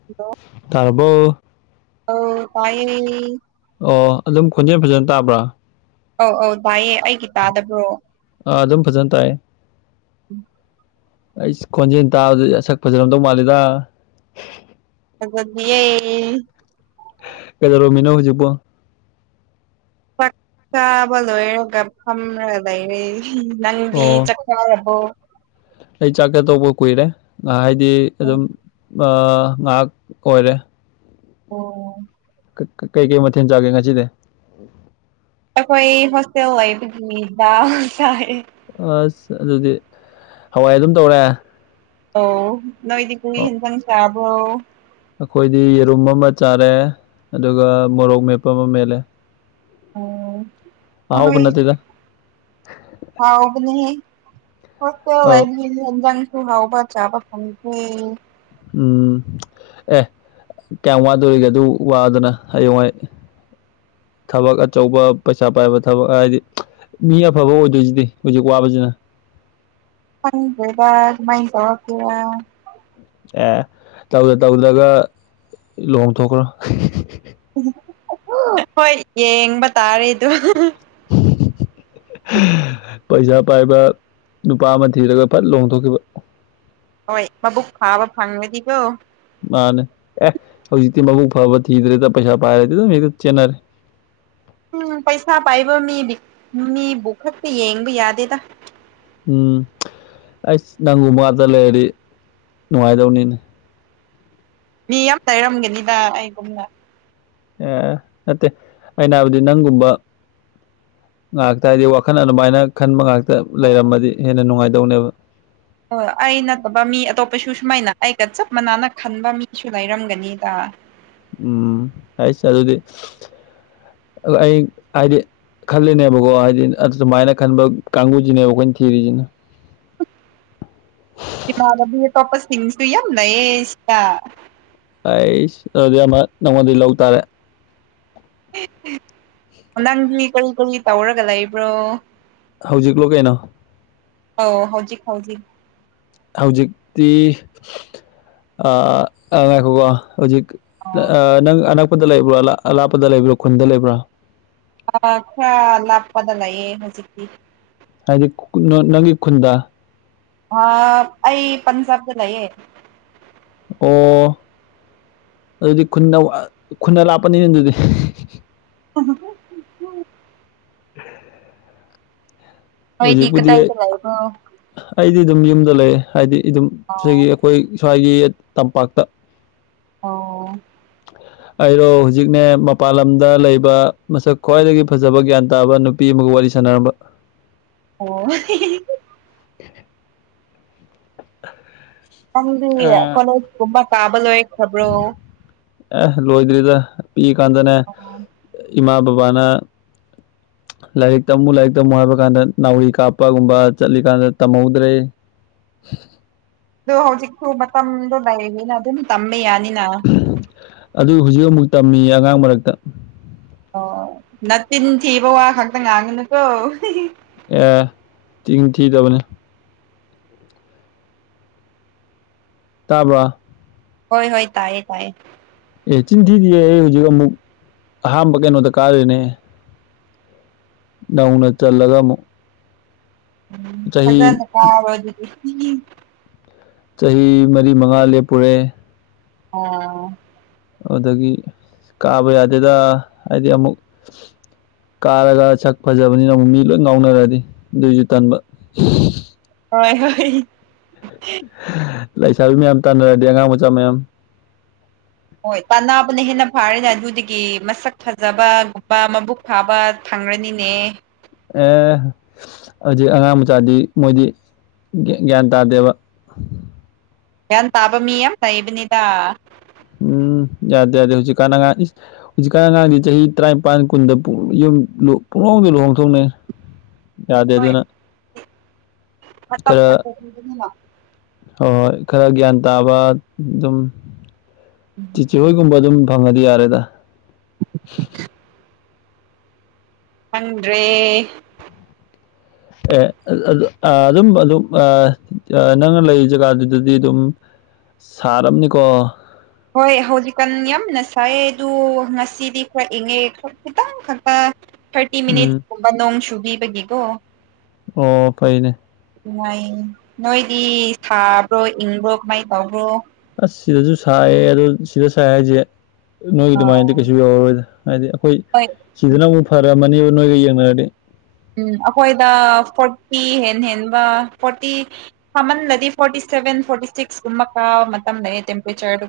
[unintelligible] ꯇꯥꯔꯕꯣ ꯑꯧ ꯇꯥꯏꯌꯦ ꯑꯣ ꯑꯗꯨꯝ ꯈꯣꯟꯖꯦꯜ ꯐꯖꯅ ꯇꯥꯕ꯭ꯔꯥ ꯑꯧ ꯑꯧ ꯇꯥꯏꯌꯦ ꯑꯩꯒꯤ ꯇꯥꯗꯕ꯭ꯔꯣ ꯑꯥ ꯑꯗꯨꯝ ꯐꯖꯅ ꯇꯥꯏꯌꯦ [unintelligible] ꯑꯩꯁ ꯈꯣꯟꯖꯦꯜ ꯇꯥꯕꯗꯗꯤ ꯑꯁꯛ ꯐꯖꯔꯝꯗꯧ ꯃꯥꯜꯂꯤꯗ ꯐꯖꯗꯤꯌꯦ ꯀꯩꯗꯧꯔꯝꯃꯤꯅꯣ ꯍꯧꯖꯤꯄꯨ ꯆꯥꯛ ꯆꯥꯕ ꯂꯣꯏꯔꯒ ꯐꯝꯔꯒ ꯂꯩꯔꯦ ꯅꯪꯗꯤ ꯑꯣ ꯆꯛ ꯆꯥꯔꯕꯣ ꯑꯩ ꯆꯥꯛꯆꯥ ꯇꯣꯛꯄ ꯀꯨꯏꯔꯦ ꯉꯥꯍꯥꯏꯗꯤ ꯑꯗꯨꯝ ꯑꯣ ꯉꯥꯏꯍꯥꯛ ꯑꯣꯏꯔꯦ ꯑꯣ ꯀꯥ ꯀꯩ ꯀꯩ ꯃꯊꯦꯜ ꯆꯥꯒꯦ ꯉꯁꯤꯗꯤ ꯑꯩꯈꯣꯏ ꯍꯣꯁꯇꯦꯜ ꯑꯣꯏꯒꯤ ꯕꯥ ꯆꯥꯏꯌꯦ ꯑꯁ ꯑꯗꯨꯗꯤ ꯍꯋꯥꯏ ꯑꯗꯨꯝ ꯇꯧꯔꯦ ꯑꯧ ꯅꯣꯏꯗꯤ ꯀꯔꯤ ꯑꯣ ꯍꯟꯖꯥꯡ ꯆꯕ꯭ꯔꯣ ꯑꯩꯈꯣꯏꯗꯤ ꯌꯦꯔꯨꯝ ꯑꯃ ꯆꯥꯔꯦ ꯑꯗꯨꯒ ꯃꯣꯔꯣꯛ ꯃꯦꯠꯄ ꯑꯃ ꯃꯦꯠꯂꯦ ꯑꯣ ꯑꯍꯥꯎꯕ ꯑꯍꯣꯏ ꯅꯠꯇꯦꯗ ꯍꯥꯎꯕꯅꯤꯍꯦ ꯍꯣꯁꯇꯦꯜ ꯑꯧ ꯂꯩꯕꯅꯤꯅ ꯏꯟꯖꯥꯡꯁꯨ ꯍꯥꯎꯕ ꯆꯥꯕ ꯐꯪꯗ꯭ꯔꯦ ꯎꯝ ꯑꯦ ꯀꯌꯥꯝ ꯋꯥꯗꯣꯔꯤꯒꯦ ꯑꯗꯨ ꯋꯥꯗꯅ ꯍꯌꯦꯡꯋꯥꯏ ꯊꯕꯛ ꯑꯆꯧꯕ ꯄꯩꯁꯥ ꯄꯥꯏꯕ ꯊꯕꯛ ꯍꯥꯏꯗꯤ ꯃꯤ ꯑꯐꯕ ꯑꯣꯏꯗꯣꯏꯁꯤꯗꯤ ꯍꯧꯖꯤꯛ ꯋꯥꯕꯖꯤꯅ ꯈꯪꯗꯦꯗ ꯑꯗꯨꯃꯥꯏ ꯇꯧꯔꯛꯀꯦꯔꯥ ꯑꯦ ꯇꯧꯗ ꯇꯧꯗ꯭ꯔꯒ ꯂꯨꯍꯣꯡꯊꯣꯛꯈ꯭ꯔꯣ ꯍꯣꯏ ꯌꯦꯡꯕ ꯇꯥꯔꯦꯗꯨ [unintelligible] ꯄꯩꯁꯥ ꯄꯥꯏꯕ ꯅꯨꯄꯥ ꯑꯃ ꯊꯤꯔꯒ ꯐꯠ ꯂꯣꯡꯊꯣꯛꯈꯤꯕ ꯍꯣꯏ ꯃꯕꯨꯛ ꯐꯥꯕ ꯐꯪꯉꯗꯤꯀꯣ ꯃꯥꯅꯦ ꯑꯦ ꯍꯧꯖꯤꯛꯇꯤ ꯃꯕꯨꯨꯛ ꯐꯕ ꯊꯤꯗ꯭ꯔꯦꯗ ꯄꯩꯁꯥ ꯄꯥꯏꯔꯗꯤ ꯑꯗꯨꯝ ꯍꯦꯛꯇ ꯆꯦꯟꯅꯔꯦ ꯎꯝ ꯄꯩꯁꯥ ꯄꯥꯏꯕ ꯃꯤꯗꯤ ꯃꯤꯕꯨ ꯈꯛꯇ ꯌꯦꯡꯕ ꯌꯥꯗꯦꯗ ꯎꯝ ꯑꯩꯁ ꯅꯪꯒꯨꯝꯕ ꯉꯥꯛꯇ ꯂꯩꯔꯗꯤ ꯅꯨꯡꯉꯥꯏꯗꯧꯅꯤꯅꯦ ꯃꯤ ꯌꯥꯝ ꯇꯩꯔꯝꯒꯅꯤꯗ ꯑꯩꯒꯨꯝꯅ ꯑꯦ ꯅꯠꯇꯦ ꯑꯩꯅ ꯍꯥꯏꯕꯗꯤ ꯅꯪꯒꯨꯝꯕ ꯉꯥꯛꯇ ꯍꯥꯏꯗꯤ ꯋꯥꯈꯜ ꯑꯗꯨꯃꯥꯏꯅ ꯈꯟꯕ ꯉꯥꯛꯇ ꯂꯩꯔꯝꯃꯗꯤ ꯍꯦꯟꯅ ꯅꯨꯡꯉꯥꯏꯗꯧꯅꯦꯕ ꯍꯣꯏ ꯑꯩ ꯅꯠꯇꯕ ꯃꯤ ꯑꯇꯣꯞꯄꯁꯨ ꯁꯨꯃꯥꯏꯅ ꯑꯩꯒ ꯆꯞ ꯃꯥꯟꯅꯅ ꯈꯟꯕ ꯃꯤꯁꯨ ꯂꯩꯔꯝꯒꯅꯤꯗ ꯎꯝ ꯍꯥꯏꯁ ꯑꯗꯨꯗꯤ ꯑꯗꯨ ꯑꯩ ꯍꯥꯏꯗꯤ ꯈꯜꯂꯤꯅꯦꯕꯀꯣ ꯍꯥꯏꯗꯤ ꯑꯖꯨꯃꯥꯏꯅ ꯈꯟꯕ ꯀꯥꯡꯒꯨꯖꯤꯅꯦꯕ ꯑꯩꯈꯣꯏꯅ ꯊꯤꯔꯤꯖꯤꯅ [inaudible] ꯏꯃꯥꯟꯅꯕꯤ ꯑꯇꯣꯞꯄꯁꯤꯡꯁꯨ ꯌꯥꯝ ꯂꯩꯌꯦ ꯏꯁꯤꯗ ꯑꯩꯁ ꯑꯗꯨꯗꯤ ꯑꯃ ꯅꯪꯉꯣꯟꯗꯩꯩ ꯂꯧ ꯇꯥꯔꯦ ꯅꯪꯒꯤ ꯀꯔꯤ ꯀꯔꯤ ꯇꯧꯔꯒ ꯂꯩꯕ꯭ꯔꯣ ꯍꯧꯖꯤꯛꯂꯣ ꯀꯩꯅꯣ ꯑꯧ ꯍꯧꯖꯤꯛ ꯍꯧꯖꯤꯛ ꯍꯧꯖꯤꯛꯇꯤ ꯑ ꯉꯥꯏꯈꯣꯀꯣ ꯍꯨꯖꯤꯛ ꯅ ꯑꯣ ꯑ ꯅꯪ ꯑꯅꯛꯄꯗ ꯂꯩꯕ꯭ꯔꯣ ꯑꯂꯥꯞ ꯑꯂꯥꯞꯄꯗ ꯂꯩꯕ꯭ꯔꯣ ꯈꯨꯟꯗ ꯂꯩꯕ꯭ꯔꯥ ꯑ ꯈ꯭ꯔ ꯂꯥꯛꯞꯄꯗ ꯂꯩꯌꯦ ꯍꯧꯖꯤꯛꯇꯤ ꯍꯥꯏꯗꯤ ꯀꯨꯟꯅ ꯅꯪꯒꯤ ꯈꯨꯟꯗ ꯑ ꯑꯩ ꯄꯟꯖꯥꯕꯇ ꯂꯩꯌꯦ ꯑꯣ ꯑꯗꯨꯗꯤ ꯈꯨꯟꯅꯧ ꯑ ꯈꯨꯟ ꯑꯂꯥꯞꯄꯅꯤꯅꯦ ꯑꯗꯨꯗꯤ [inaudible] ꯅꯣꯏꯗꯤ ꯍꯧꯖꯤꯛꯄꯨꯗꯤ ꯀꯗꯥꯏꯗ ꯂꯩꯕ꯭ꯔꯣ ꯑꯩꯗꯤ ꯑꯗꯨꯝ ꯌꯨꯝꯗ ꯂꯩ ꯍꯥꯏꯗꯤ ꯑꯗꯨꯝ ꯑꯣ ꯁꯤꯒꯤ ꯑꯩꯈꯣꯏ ꯁ꯭ꯋꯥꯏꯒꯤ ꯇꯝꯄꯥꯛꯇ ꯑꯧ ꯑꯣ ꯑꯩꯔꯣ ꯍꯨꯖꯤꯛꯅꯦ ꯃꯄꯥꯟ ꯂꯝꯗ ꯂꯩꯕ ꯃꯁꯛ ꯈ꯭ꯋꯥꯏꯗꯒꯤ ꯐꯖꯕ ꯒ꯭ꯌꯥꯟ ꯇꯥꯕ ꯅꯨ ꯄꯤ ꯑꯃꯒ ꯋꯥꯔꯤ ꯁꯥꯟꯅꯔꯝꯕ ꯑꯣ ꯅꯪꯗꯤ ꯀꯣꯂꯦꯖ ꯀꯨꯝꯕ ꯇꯥꯕ ꯂꯣꯏꯈ꯭ꯔꯕ꯭ꯔꯣ ꯑꯦ ꯂꯣꯏꯗ꯭ꯔꯤꯗ ꯄꯤꯛꯏꯀꯥꯟꯗꯅꯦ ꯑꯣ ꯏꯃꯥ ꯕꯕꯥꯅ ꯂꯥꯏꯔꯤꯛ ꯇꯝꯃꯨ ꯂꯥꯏꯔꯤꯛ ꯇꯝꯃꯨ ꯍꯥꯏꯕ ꯀꯥꯟꯗ ꯅꯥꯎꯔꯤ ꯀꯥꯞꯄꯒꯨꯝꯕ ꯆꯠꯂꯤꯀꯥꯟꯗ ꯇꯝꯍꯧꯗ꯭ꯔꯦ ꯑꯗꯨ ꯍꯧꯖꯤꯛꯁꯨꯨ ꯃꯇꯝꯗꯣ ꯂꯩꯔꯤꯅ ꯑꯗꯨꯝ ꯇꯝꯕ ꯌꯥꯅꯤꯅ ꯑꯗꯨ ꯍꯨꯖꯤꯛ ꯑꯃꯨꯛ ꯇꯝꯃꯤꯌꯦ ꯑꯉꯥꯡ ꯃꯔꯛꯇ ꯑꯣ ꯅ ꯇꯤꯟ ꯊꯤꯕ ꯋꯥ ꯈꯛꯇ ꯉꯥꯡꯉꯨꯅꯨꯀꯣ ꯑꯦ ꯇꯤꯡ ꯊꯤꯗꯕꯅꯦ ꯇꯥꯕ꯭ꯔꯣꯑꯥ ꯍꯣꯏ ꯍꯣꯏ ꯇꯥꯏꯌꯦ ꯇꯥꯏꯌꯦ ꯑꯦ ꯆꯤꯟ ꯊꯤꯗꯤꯌꯦ ꯑꯩ ꯍꯧꯖꯤꯛ ꯑꯃꯨꯛ ꯑꯍꯥꯝꯕ ꯀꯩꯅꯣꯗ ꯀꯥꯔꯤꯅꯦ ꯅꯧꯅ ꯆꯜꯂꯒ ꯑꯃꯨꯛ ꯎꯝ ꯆꯍꯤ ꯐꯖꯅ ꯀꯥꯔꯣ ꯑꯗꯨꯗꯤ ꯆꯍꯤ ꯃꯔꯤ ꯃꯉꯥ ꯂꯦꯞꯄꯨꯔꯦ ꯑꯣ ꯑꯗꯨꯗꯒꯤ ꯀꯥꯕ ꯌꯥꯗꯦꯗ ꯍꯥꯏꯗꯤ ꯑꯃꯨꯛ ꯀꯥꯔꯒ ꯁꯛ ꯐꯖꯕꯅꯤꯅ ꯑꯃꯨꯛ ꯃꯤ ꯂꯣꯏ ꯉꯥꯎꯅꯔꯗꯤ ꯑꯗꯨꯏꯁꯨ ꯇꯟꯕ ꯍꯣꯏ ꯍꯣꯏ ꯂꯩꯁꯥꯕꯤ ꯃꯌꯥꯝ ꯇꯥꯟꯅꯔꯗꯤ ꯑꯉꯥꯡ ꯃꯆꯥ ꯃꯌꯥꯝ ꯍꯣꯏ ꯇꯥꯕꯅ ꯍꯦꯟꯅ ꯐꯔꯤꯅꯦ ꯑꯗꯨꯗꯒꯤ ꯃꯁꯛ ꯐꯖꯕꯒꯨꯝꯕ ꯃꯕꯨꯛ ꯐꯕ ꯐꯡꯔꯅꯤꯅꯦ ꯑꯦ ꯍꯧꯖꯤꯛ ꯑꯉꯥꯡ ꯃꯆꯥꯗꯤ ꯃꯣꯏꯗꯤ ꯒ꯭ꯌꯥꯟ ꯇꯥꯗꯦꯕ ꯒꯌ꯭ꯥꯟ ꯇꯥꯕ ꯃꯤ ꯌꯥꯝ ꯂꯩꯕꯅꯤꯗ ꯎꯝ ꯌꯥꯗꯦ ꯌꯥꯗꯦ ꯍꯧꯖꯤꯛ ꯀꯥꯟꯅ ꯑꯉꯥꯡ ꯏꯁ ꯍꯧꯖꯤꯛꯀꯥꯟ ꯑꯉꯥꯡꯗꯤ ꯆꯍꯤ ꯇꯔꯥꯅꯤꯄꯥꯟ ꯀꯨꯟꯗ ꯌꯨꯝ ꯄꯨꯡꯍꯣꯡꯗ ꯂꯨꯍꯣꯡꯊꯣꯛꯅꯩ [inaudible] ꯍꯣꯏ ꯑꯗꯨꯅ ꯃꯇꯝ ꯈꯔ ꯐꯠꯇꯕꯅꯤꯅ ꯍꯣꯏ ꯈꯔ ꯒ꯭ꯌꯥꯟ ꯇꯥꯕ ꯑꯗꯨꯝ ꯆꯤꯆꯦ ꯍꯣꯏꯒꯨꯝꯕ ꯑꯗꯨꯝ ꯐꯡꯉꯗꯤ ꯌꯥꯔꯦꯗ [unintelligible] ꯈꯪꯗꯔꯦ ꯑꯦ ꯑꯗꯨꯝ ꯑꯗꯨꯝ ꯅꯪꯅ ꯂꯩ ꯖꯒꯥꯗꯨꯗꯗꯤ ꯑꯗꯨꯝ ꯁꯥꯔꯝꯅꯤꯀꯣ ꯍꯣꯏ ꯍꯧꯖꯤꯛꯀꯥꯟ ꯌꯥꯝꯅ ꯁꯥꯏꯌꯦ ꯑꯗꯨ ꯉꯁꯤꯗꯤ ꯈꯔ ꯏꯪꯉꯦ ꯈꯤꯇꯪ ꯈꯛꯇ ꯊꯥꯔꯇꯤ ꯎꯝ ꯃꯤꯅꯤꯠꯁꯀꯨꯝꯕ ꯅꯣꯡ ꯆꯨꯕꯤꯕꯒꯤꯀꯣ ꯑꯣ ꯐꯩꯅꯦ ꯅꯨꯡꯉꯥꯏ ꯅꯣꯏꯗꯤ ꯁꯥꯕ꯭ꯔꯣ ꯏꯪꯕ꯭ꯔꯣ ꯀꯃꯥꯏꯅ ꯇꯧꯕ꯭ꯔꯣ ꯑꯁ ꯁꯤꯗꯁꯨ ꯁꯥꯏꯌꯦ ꯑꯗꯣ ꯁꯤꯗ ꯁꯥꯏ ꯍꯥꯏꯁꯦ ꯅꯣꯏꯒꯤ ꯍꯣꯏ ꯑꯗꯨꯃꯥꯏꯅꯗꯤ ꯀꯩꯁꯨ ꯌꯧꯔꯔꯣꯏꯗ ꯍꯥꯏꯗꯤ ꯑꯩꯈꯣꯏ ꯎꯝ ꯁꯤꯗꯅ ꯑꯃꯨꯛ ꯐꯔꯝꯃꯅꯤꯕ ꯅꯣꯏꯒ ꯌꯦꯡꯅꯔꯗꯤ ꯎꯝ ꯑꯩꯈꯣꯏꯗ ꯐꯣꯔꯇꯤ ꯍꯦꯟ ꯍꯦꯟꯕ ꯐꯣꯔꯇꯤ ꯁꯃꯟꯂꯗꯤ ꯐꯣꯔꯇꯤ ꯁꯕꯦꯟ ꯐꯣꯔꯇꯤ ꯁꯤꯛꯁ ꯀꯨꯝꯕ ꯀꯥꯕ ꯃꯇꯝ ꯂꯩꯌꯦ ꯇꯦꯝꯄꯔꯦꯆꯔ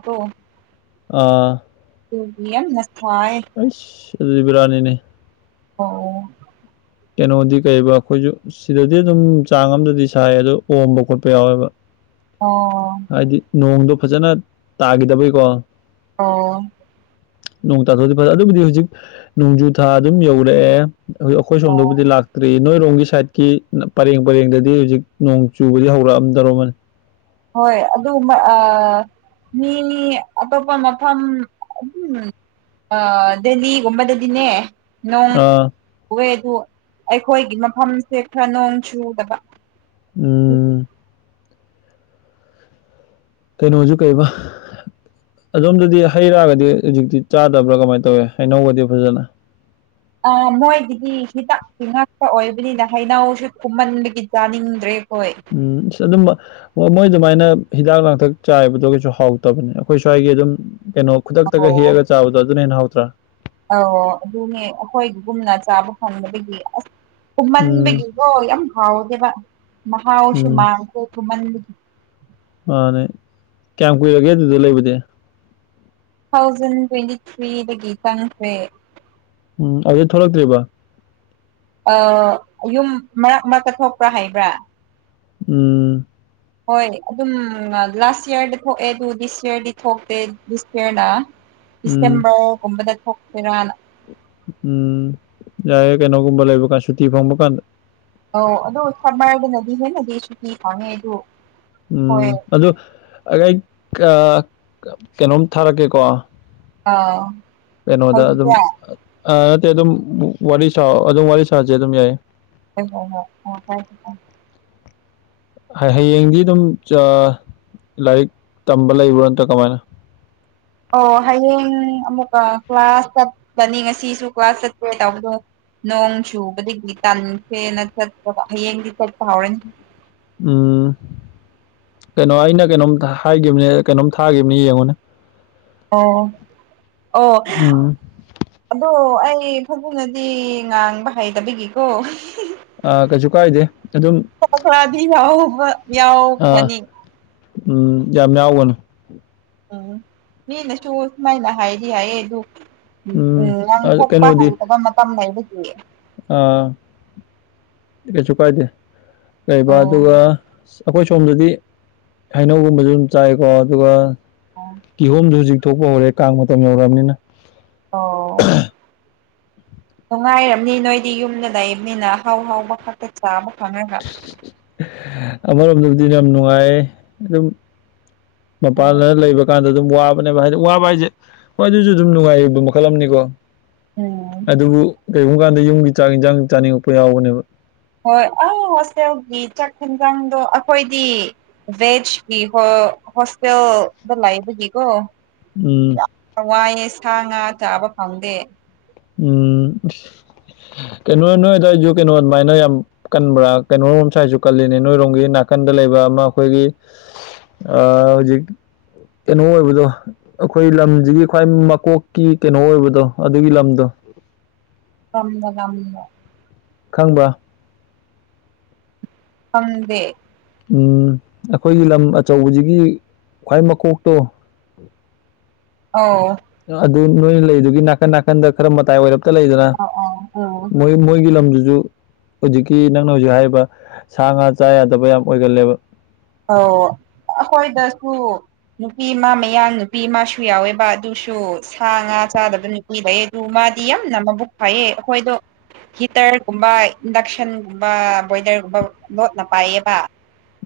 ꯑꯥ ꯑꯗꯨꯕꯨ ꯌꯥꯝꯅ ꯁꯥꯏꯌꯦ ꯑꯁ ꯑꯗꯨꯗꯤ ꯕꯦꯔꯥꯅꯤꯅꯦ ꯑꯣ ꯀꯩꯅꯣꯗꯤ ꯀꯩꯕ ꯑꯩꯈꯣꯏꯁꯨ ꯁꯤꯗꯗꯤ ꯑꯗꯨꯝ ꯆꯥꯡ ꯑꯃꯗꯗꯤ ꯁꯥꯏ ꯑꯗꯨ ꯑꯣꯝꯕ ꯈꯣꯠꯄ ꯌꯥꯎꯋꯦꯕ ꯑꯣ ꯍꯥꯏꯗꯤ ꯅꯣꯡꯗꯣ ꯐꯖꯅ ꯇꯥꯈꯤꯗꯕꯩꯀꯣ ꯑꯣ ꯅꯣꯡ ꯇꯥꯊꯣꯛꯑꯗꯤ ꯐꯖꯩ ꯑꯗꯨꯕꯨꯗꯤ ꯍꯧꯖꯤꯛ ꯅꯣꯡꯖꯨ ꯊꯥ ꯑꯗꯨꯝ ꯌꯧꯔꯛꯑꯦ ꯍꯧꯖꯤꯛ ꯑꯩꯈꯣꯏ ꯑꯣ ꯁꯣꯝꯗꯕꯨꯗꯤ ꯂꯥꯛ ꯇꯔꯤ ꯅꯣꯏꯔꯣꯝꯒꯤ ꯁꯥꯏꯠꯀꯤ ꯄꯔꯦꯡ ꯄꯔꯦꯡꯗꯗꯤ ꯍꯧꯖꯤꯛ ꯅꯣꯡ ꯆꯨꯕꯗꯤ ꯍꯧꯔꯛꯑꯝꯗꯧꯔꯃꯅꯤ ꯍꯣꯏ ꯑꯗꯨ ꯑ ꯃꯤ ꯑꯇꯣꯞꯄ ꯃꯐꯝ ꯑꯗꯨꯝ ꯑ ꯗꯦꯜꯂꯤꯒꯨꯝꯕꯗꯗꯤꯅꯦ ꯅꯣꯡ ꯑꯥ ꯆꯨꯋꯦ ꯑꯗꯨ ꯑꯩꯈꯣꯏꯒꯤ ꯃꯐꯝꯁꯦ ꯈꯔ ꯅꯣꯡ ꯆꯨꯗꯕ ꯎꯝ ꯑꯩꯒꯤ ꯀꯩꯅꯣꯁꯨ ꯀꯩꯕ ꯑꯗꯣꯝꯗꯗꯤ ꯍꯩꯔꯒꯗꯤ ꯍꯧꯖꯤꯛꯇꯤ ꯆꯥꯗꯕ꯭ꯔꯥ ꯀꯃꯥꯏꯅ ꯇꯧꯌꯤ ꯍꯩꯅꯧꯒꯗꯤ ꯐꯖꯅ ꯑ ꯃꯣꯏꯒꯤꯗꯤ ꯍꯤꯗꯥꯛꯀꯤ ꯉꯥꯛꯇ ꯑꯣꯏꯕꯅꯤꯅ ꯍꯩꯅꯧꯁꯨ ꯊꯨꯝꯃꯟꯕꯒꯤ ꯆꯥꯅꯤꯡꯗ꯭ꯔꯦ ꯈꯣꯏ ꯎꯝ ꯁꯏ ꯑꯗꯨꯝꯕ ꯃꯣꯏ ꯑꯗꯨꯃꯥꯏꯅ ꯍꯤꯗꯥꯛ ꯂꯥꯡꯊꯛ ꯆꯥꯏꯕꯗꯣ ꯀꯩꯁꯨ ꯍꯥꯎꯇꯕꯅꯦ ꯑꯩꯈꯣꯏ ꯁ꯭ꯋꯥꯏꯒꯤ ꯑꯗꯨꯝ ꯀꯩꯅꯣ ꯈꯨꯗꯛꯇꯒ ꯍꯦꯛꯑꯒ ꯆꯥꯎꯕꯗꯣ ꯑꯗꯨꯅ ꯍꯦꯟꯅ ꯍꯧꯗꯇꯔꯥ ꯑꯎ ꯑꯗꯨꯅꯦ ꯑꯩꯈꯣꯏꯒꯨꯝꯅ ꯆꯥꯕ ꯐꯪꯕꯗꯒꯤ ꯑꯁ ꯎꯝ ꯊꯨꯝꯃꯟꯕꯒꯤ ꯑꯣ ꯌꯥꯝ ꯍꯥꯎꯗꯦꯕ ꯃꯍꯥꯎꯁꯨ ꯎꯝ ꯃꯥꯡꯈꯦ ꯊꯨꯝꯃꯟꯕꯒꯤ ꯃꯥꯅꯦ ꯀꯌꯥꯝ ꯀꯨꯏꯔꯒꯦ ꯑꯗꯨꯗ ꯂꯩꯕꯗꯤ ꯇꯨ ꯊꯥꯎꯖꯟ ꯇ꯭ꯋꯦꯟꯇꯤ ꯊ꯭ꯔꯤꯗꯒꯤ ꯆꯪꯉꯛꯈ꯭ꯔꯦ ꯎꯝ ꯑꯗꯩ ꯊꯣꯛꯂꯛꯇ꯭ꯔꯤꯕꯣ ꯑ ꯌꯨꯝ ꯃꯔꯛ ꯃꯔꯛꯇ ꯊꯣꯛꯄ꯭ꯔꯥ ꯍꯥꯏꯕ꯭ꯔꯥ ꯎꯝ ꯍꯣꯏ ꯑꯗꯨꯝ ꯂꯥꯁ ꯏꯌꯔꯗ ꯊꯣꯛꯑꯦ ꯑꯗꯨ ꯗꯤꯁ ꯏꯌꯔꯗꯤ ꯊꯣꯛꯇꯦ ꯗꯤꯁ ꯏꯌꯔꯅ ꯎꯝ ꯗꯤꯁꯦꯝꯕꯔ ꯒꯨꯝꯕꯗ ꯊꯣꯛꯇꯣꯏꯔꯥꯅ ꯎꯝ ꯌꯥꯏꯌꯦ ꯀꯩꯅꯣꯒꯨꯝꯕ ꯂꯩꯕꯀꯥꯟ ꯁꯨꯇꯤ ꯐꯪꯕꯀꯥꯟꯗ ꯑꯧ ꯑꯗꯨ ꯁꯔꯃꯔꯗꯅꯗꯤ ꯍꯦꯟꯅꯗꯤ ꯁꯨꯇꯤ ꯐꯪꯉꯦ ꯑꯗꯨ ꯎꯝ ꯍꯣꯏ ꯑꯗꯨ ꯑꯩ ꯀ ꯀꯩꯅꯣꯝ ꯊꯥꯔꯛꯀꯦꯀꯣ ꯑꯧ ꯀꯩꯅꯣꯗ ꯑꯗꯨꯝ ꯑ ꯅꯠꯇꯦ ꯑꯗꯨꯝ ꯋꯥꯔꯤ ꯁꯥꯎ ꯑꯗꯨꯝ ꯋꯥꯔꯤ ꯁꯥꯁꯦ ꯑꯗꯨꯝ ꯌꯥꯏ [unintelligible] ꯍꯌꯦꯡꯗꯤ ꯑꯗꯨꯝ ꯆ ꯂꯥꯏꯔꯤꯛ ꯇꯝꯕ ꯂꯩꯕ꯭ꯔꯥ ꯅꯠꯇ꯭ꯔꯥ ꯀꯃꯥꯏꯅ ꯑꯣ ꯍꯌꯦꯡ ꯑꯃꯨꯛꯀ ꯀ꯭ꯂꯥꯁ ꯆꯠꯀꯅꯤ ꯉꯁꯤꯁꯨ ꯀ꯭ꯂꯥꯁ ꯆꯠꯀꯦ ꯇꯧꯕꯗꯣ ꯅꯣꯡ ꯆꯨꯕꯗꯒꯤ ꯇꯟꯈ꯭ꯔꯦꯅ ꯆꯠꯇꯕ ꯍꯌꯦꯡꯗꯤ ꯆꯠꯄ ꯍꯧꯔꯅꯤ ꯎꯝ ꯀꯩꯅꯣ ꯑꯩꯅ ꯀꯩꯅꯣꯝ ꯍꯥꯏꯒꯤꯕꯅꯦ ꯀꯩꯅꯣꯝ ꯊꯥꯒꯤꯕꯅꯤ ꯌꯦꯡꯉꯣꯅꯦ ꯑꯣ ꯑꯣ ꯍ ꯎꯝ ꯑꯗꯣ ꯑꯩ ꯐꯖꯅꯗꯤ ꯉꯥꯡꯕ ꯍꯩꯇꯕꯒꯤꯀꯣ ꯑꯥ ꯀꯩꯁꯨ ꯀꯥꯏꯗꯦ ꯑꯗꯨꯝ ꯈꯔ ꯈꯔꯗꯤ ꯌꯥꯎꯕ ꯑꯥ ꯌꯥꯎꯈ꯭ꯔꯅꯤ ꯎꯝ ꯌꯥꯝ ꯌꯥꯎꯒꯅꯨ ꯎꯝ ꯃꯤꯅꯁꯨ ꯁꯨꯃꯥꯏꯅ ꯍꯥꯏꯗꯤ ꯍꯥꯏꯌꯦ ꯑꯗꯨ ꯎꯝ ꯉꯥꯡꯊꯣꯛꯄ ꯍꯩꯇꯕ ꯃꯇꯝ ꯂꯩꯕꯒꯤ ꯑ ꯀꯩꯁꯨ ꯀꯥꯏꯗꯦ ꯀꯩꯕ ꯑꯣ ꯑꯗꯨꯒ ꯑꯩꯈꯣꯏ ꯁꯣꯝꯗꯗꯤ ꯍꯩꯅꯧꯒꯨꯝꯕꯁꯨ ꯑꯗꯨꯝ ꯆꯥꯏꯀꯣ ꯑꯗꯨꯒ ꯑꯣ ꯀꯤꯍꯣꯝꯗꯨ ꯍꯨꯖꯤꯛ ꯊꯣꯛꯄ ꯍꯧꯔꯦ ꯀꯥꯡ ꯃꯇꯝ ꯌꯧꯔꯛꯑꯕꯅꯤꯅ ꯑꯣ ꯅꯨꯡꯉꯥꯏꯔꯝꯅꯤ ꯅꯣꯏꯗꯤ ꯌꯨꯝꯗ ꯂꯩꯕꯅꯤꯅ ꯑꯍꯥꯎ ꯍꯥꯎꯕ ꯈꯛꯇ ꯆꯥꯕ ꯐꯪꯔꯒ ꯑꯃꯔꯣꯝꯗꯕꯨꯗꯤ ꯌꯥꯝ ꯅꯨꯡꯉꯥꯏ ꯑꯗꯨꯝ ꯎꯝ ꯃꯄꯥꯟꯗ ꯂꯩꯕ ꯀꯥꯟꯗ ꯑꯗꯨꯝ ꯋꯥꯕꯅꯦꯕ ꯍꯥꯏꯗꯤ ꯋꯥꯕ ꯍꯥꯏꯁꯦ ꯍꯣꯏ ꯑꯗꯨꯁꯨ ꯑꯗꯨꯝ ꯅꯨꯡꯉꯥꯏꯕ ꯃꯈꯜ ꯑꯃꯅꯤꯀꯣ ꯎꯝ ꯑꯗꯨꯕꯨ ꯀꯔꯤꯒꯨꯝꯕ ꯀꯥꯟꯗ ꯌꯨꯝꯒꯤ ꯆꯥꯛ ꯏꯟꯖꯥꯡ ꯆꯥꯅꯤꯡꯉꯛꯄ ꯌꯥꯎꯕꯅꯦꯕ ꯍꯣꯏ ꯑ ꯍꯣꯁꯇꯦꯜꯒꯤ ꯆꯥꯛ ꯍꯦꯟꯖꯥꯡꯗꯣ ꯑꯩꯈꯣꯏꯗꯤ ꯕꯦꯖꯒꯤ ꯍꯣ ꯍꯣꯁꯇꯦꯜꯗ ꯂꯩꯕꯒꯤꯒꯣ ꯎꯝ ꯍꯋꯥꯏ ꯁꯥ ꯉꯥ ꯆꯥꯕ ꯐꯪꯗꯦ ꯎꯝ ꯀꯩꯅꯣ ꯅꯣꯏ ꯑꯗꯨꯋꯥꯏꯁꯨ ꯀꯩꯅꯣ ꯑꯗꯨꯃꯥꯏꯅ ꯌꯥꯝ ꯀꯟꯕ꯭ꯔꯥ ꯀꯩꯅꯣꯔꯣꯝ ꯁꯥꯏꯗꯁꯨ ꯀꯜꯂꯤꯅꯦ ꯅꯣꯏꯔꯣꯝꯒꯤ ꯅꯥꯀꯥꯟꯗ ꯂꯩꯕ ꯑꯃ ꯑꯩꯈꯣꯏꯒꯤ ꯑ ꯍꯧꯖꯤꯛ ꯀꯩꯅꯣ ꯑꯣꯏꯕꯗꯣ ꯑꯩꯈꯣꯏ ꯂꯝꯁꯤꯒꯤ ꯈ꯭ꯋꯥꯏ ꯃꯀꯣꯛꯀꯤ ꯀꯩꯅꯣ ꯑꯣꯏꯕꯗꯣ ꯑꯗꯨꯒꯤ ꯂꯝ ꯗꯣ ꯀꯔꯝꯕ ꯂꯝꯅꯣ ꯈꯪꯕ꯭ꯔ ꯈꯪꯗꯦ ꯎꯝ ꯑꯈꯣꯏꯒꯤ ꯂꯝ ꯑꯆꯧꯕꯁꯤꯒꯤ ꯈ꯭ꯋꯥꯏ ꯃꯀꯣꯛꯇꯣ ꯑꯧ ꯑꯗꯨ ꯅꯣꯏꯅ ꯂꯩꯗꯨꯒꯤ ꯅꯥꯀꯟ ꯅꯥꯀꯟꯗ ꯈꯔ ꯃꯇꯥꯏ ꯑꯣꯏꯔꯞ ꯇ ꯂꯩꯗꯅ ꯑꯥ ꯑꯥ ꯃꯣꯏ ꯃꯣꯏꯒꯤ ꯂꯝꯗꯨꯁꯨ ꯍꯨꯖꯤꯛꯀꯤ ꯅꯪꯅ ꯍꯧꯖꯤꯛ ꯍꯥꯏꯔꯤꯕ ꯁꯥ ꯉꯥ ꯆꯥ ꯌꯥꯗꯕ ꯌꯥꯝ ꯑꯣꯏꯒꯜꯂꯦꯕ ꯑꯧ ꯑꯈꯣꯏꯗꯁꯨ ꯅꯨꯄꯤ ꯑꯃ ꯃꯌꯥꯡ ꯅꯨꯄꯤꯃꯁꯨ ꯌꯥꯎꯋꯦꯕ ꯑꯗꯨꯁꯨ ꯁꯥ ꯉꯥ ꯆꯥꯗꯕ ꯅꯨ ꯃꯤ ꯐꯩꯌꯦ ꯑꯗꯨ ꯃꯥꯗꯤ ꯌꯥꯝꯅ ꯃꯕꯨꯛ ꯐꯩꯌꯦ ꯑꯩꯈꯣꯏꯗꯣ꯫ ꯍꯤꯇ꯭ꯔꯒꯨꯝꯕ ꯏꯟꯗꯛꯁꯟꯒꯨꯝꯕ ꯕꯣꯏꯂ꯭ꯔꯒꯨꯝꯕ ꯂꯣꯠꯅ ꯄꯥꯏꯌꯦꯕ꯫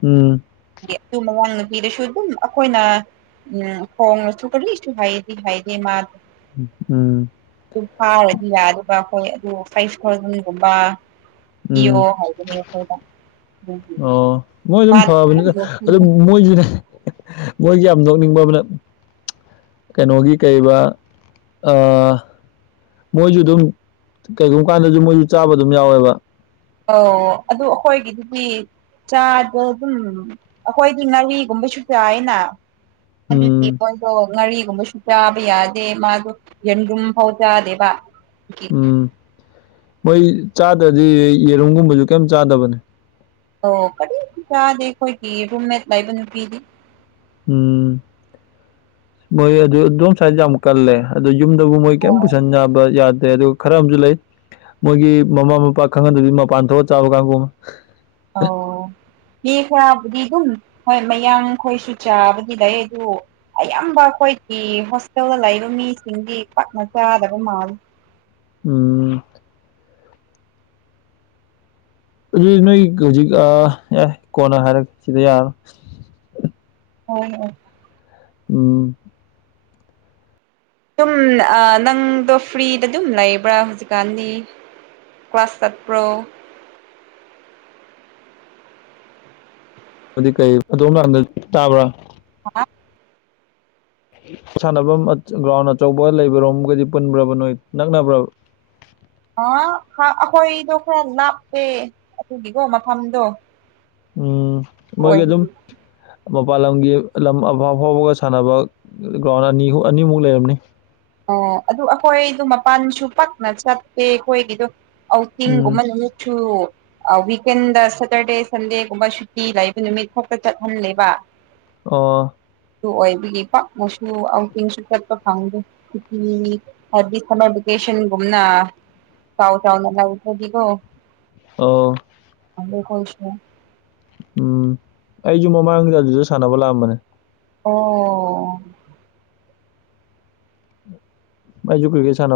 ꯎꯝ꯫ ꯒꯤ ꯑꯗꯨ ꯃꯃꯧ ꯅꯨꯄꯤꯗꯁꯨ ꯑꯗꯨꯝ ꯑꯩꯈꯣꯏꯅ꯫ ꯎꯝ ꯐꯣꯡꯉꯁꯨ ꯀꯔꯤꯁꯨ ꯍꯥꯏꯗꯤ ꯍꯥꯏꯗꯤ ꯃꯥ ꯎꯝ꯫ ꯑꯗꯨ ꯐꯥꯔꯗꯤ ꯌꯥꯗꯕ ꯍꯣꯏ ꯑꯗꯨ ꯐꯥꯏꯚ ꯊꯥꯎꯖꯟꯒꯨꯝꯕ꯫ ꯄꯤꯌꯣ ꯎꯝ ꯍꯥꯏꯕꯅꯦ ꯑꯩꯈꯣꯏꯗ꯫ ꯑꯗꯨꯒꯤ ꯑꯣ ꯃꯣꯏ ꯑꯗꯨꯝ ꯃꯥꯅ ꯐꯕꯅꯤꯗ ꯌꯣꯛꯄꯤ ꯑꯗꯨ ꯃꯣꯏꯖꯨꯅꯦ꯫ ꯃꯣꯏꯒꯤ ꯌꯥꯝ ꯅꯣꯛꯅꯤꯡꯕ ꯑꯃꯅ__ ꯀꯩꯅꯣꯒꯤ ꯀꯩꯕ ꯑꯥ꯫ ꯃꯣꯏꯁꯨ ꯑꯗꯨꯝ ꯀꯩꯒꯨꯝꯕ ꯀꯥꯟꯗꯁꯨ ꯃꯣꯏꯁꯨ ꯆꯥꯕ ꯑꯗꯨꯝ ꯌꯥꯎꯋꯦꯕ꯫ ꯑꯧ ꯑꯗꯨ ꯑꯩꯈꯣꯏꯒꯤꯗꯨꯗꯤ꯫ ꯆꯥꯗ ꯑꯗꯨꯝ ꯑꯩꯈꯣꯏꯗꯤ ꯉꯥꯔꯤꯒꯨꯝꯕꯁꯨ ꯆꯥꯏꯅꯦꯅ ꯑꯗꯨꯒꯤ ꯎꯝ ꯃꯣꯏ__ ꯑꯗꯣ ꯉꯥꯔꯤꯒꯨꯝꯕꯁꯨ ꯆꯥꯕ ꯌꯥꯗꯦ ꯃꯥꯗꯣ ꯌꯦꯟꯔꯨꯝ ꯐꯥꯎ ꯆꯥꯗꯦꯕ꯫ ꯎꯝ ꯃꯣꯏ ꯆꯥꯗ꯭ꯔꯗꯤ ꯌꯦꯟꯔꯨꯝꯒꯨꯝꯕꯁꯨ ꯀꯩꯝ ꯆꯥꯗꯕꯅꯤ꯫ ꯑꯗꯣ ꯀꯔꯤꯝ ꯆꯥꯗꯦ ꯑꯩꯈꯣꯏꯒꯤ ꯔꯨꯝꯃꯦꯠ ꯂꯩꯕ ꯅꯨꯄꯤꯗꯤ꯫ ꯎꯝ ꯃꯣꯏ ꯑꯗꯨ ꯑꯗꯣꯝ ꯁꯥꯏꯗ ꯌꯥꯝ ꯀꯜꯂꯦ ꯑꯗꯨ ꯌꯨꯝꯗꯕꯥꯎ ꯃꯣꯏ ꯀꯩꯝ ꯍꯣꯏ ꯄꯨꯁꯟꯕ ꯌꯥꯗꯦ ꯑꯗꯨ ꯈꯔ ꯑꯃꯁꯨ ꯂꯩ ꯃꯣꯏꯒꯤ ꯃꯃꯥ ꯃꯄꯥ ꯈꯪꯍꯟꯗꯕꯤ ꯃꯄꯥꯟ ꯊꯣꯛꯑ ꯆꯥꯕ ꯀꯥꯡꯕꯨ ꯑꯃ꯫ ꯑꯧ꯫ ꯃꯤ ꯈꯔꯕꯨꯗꯤ ꯑꯗꯨꯝ ꯍꯣꯏ ꯃꯌꯥꯡꯈꯣꯏꯁꯨ ꯆꯥꯕꯗꯤ ꯂꯩꯌꯦ ꯑꯗꯨ꯫ ꯑꯌꯥꯝꯕ ꯑꯩꯈꯣꯏꯒꯤ ꯍꯣꯁꯇꯦꯜꯗ ꯂꯩꯕ ꯃꯤꯁꯤꯡꯗꯤ ꯄꯥꯛꯅ ꯆꯥꯗꯕ ꯃꯥꯜꯂꯦ꯫ ꯎꯝ꯫ ꯑꯗꯨꯗꯤ ꯅꯣꯏ ꯍꯧꯖꯤꯛ ꯌꯥꯔꯦ ꯀꯣꯟꯅ ꯍꯥꯏꯔꯒꯦ ꯁꯤꯗ ꯌꯥꯔꯔꯣꯏ꯫ ꯍꯣꯏ ꯍꯣꯏ꯫ ꯎꯝ꯫ ꯑꯗꯨꯝ ꯑꯥ ꯅꯪꯗꯣ ꯐ꯭ꯔꯤꯗ ꯑꯗꯨꯝ ꯂꯩꯕ꯭ꯔꯥ ꯍꯧꯖꯤꯛꯀꯥꯟꯗꯤ꯫ ꯀ꯭ꯂꯥꯁ ꯆꯠꯄ꯭ꯔꯣ꯫ ꯑꯗꯨ ꯀꯩ ꯑꯗꯣꯝ ꯂꯥꯡꯗ ꯇꯥꯕ꯭ꯔꯥ [unintelligible] ꯁꯥꯟꯅꯕꯝ ꯒ꯭ꯔꯥꯎꯟ ꯑꯆꯧꯕ ꯂꯩꯕꯔꯣꯝꯒꯥꯗꯤ ꯄꯨꯟꯕ꯭ꯔꯥꯕ ꯅꯣꯏ ꯅꯛꯅꯕ꯭ꯔꯥꯕ ꯍꯥ ꯈꯥ ꯑꯈꯣꯏꯗꯣ ꯈꯔ ꯂꯥꯞꯄꯦ ꯑꯗꯨꯒꯤꯀꯣ ꯃꯐꯝꯗꯣ ꯎꯝ ꯃꯣꯏꯒꯤ ꯑꯗꯨꯝ ꯑꯣꯏꯕꯒꯤ ꯃꯄꯥꯟ ꯂꯝꯒꯤ ꯂꯝ ꯑꯐꯥꯎ ꯑꯐꯥꯎꯕꯒꯥ ꯁꯥꯟꯅꯕ ꯒ꯭ꯔꯥꯎꯟ ꯑꯅꯤꯍꯨ ꯑꯅꯤꯃꯨꯛ ꯂꯩꯔꯝꯅꯤ ꯑꯥ ꯑꯗꯨ ꯑꯈꯣꯏꯗꯣ ꯃꯄꯥꯟꯁꯨ ꯄꯛꯅ ꯆꯠꯇꯦ ꯑꯈꯣꯏꯒꯤꯗꯣ ꯎꯝ ꯑꯥꯎꯠꯇꯤꯡꯒꯨꯝꯕ ꯅꯨꯃꯤꯠꯁꯨ ꯑꯥ ꯋꯤꯀꯦꯟꯗꯥ ꯁꯦꯇꯔꯗꯦ ꯁꯟꯗꯦꯒꯨꯝꯕ ꯁꯨꯇꯤ ꯂꯩꯕ ꯅꯨꯃꯤꯠ ꯈꯛꯇꯥ ꯆꯠꯍꯟꯂꯦꯕ ꯑꯣ ꯑꯗꯨ ꯑꯣꯏꯕꯒꯤ ꯄꯥꯛꯅꯁꯨ ꯑꯥꯎꯇꯤꯡꯁꯨ ꯆꯠꯄ ꯐꯪꯗꯦ ꯄꯤꯀꯤꯅꯤꯛ ꯍꯥꯏꯕꯗꯤ ꯁꯥꯃꯔ ꯕꯤꯀꯦꯁꯟꯒꯨꯝꯅ ꯆꯥꯎ ꯆꯥꯎꯅꯥ ꯂꯩꯈ꯭ꯔꯥꯗꯤꯒꯣ ꯑꯣ ꯑꯗꯨ ꯍꯣꯏꯁꯨ ꯎꯝ ꯑꯩꯖꯨ ꯃꯃꯥꯡꯗ ꯑꯗꯨꯗ ꯁꯥꯟꯅꯕ ꯂꯥꯛꯑꯝꯕꯅꯦ ꯑꯣ ꯑꯩꯥꯖꯨ ꯀ꯭ꯔꯤꯀꯦꯠ ꯁꯥꯟꯅꯕ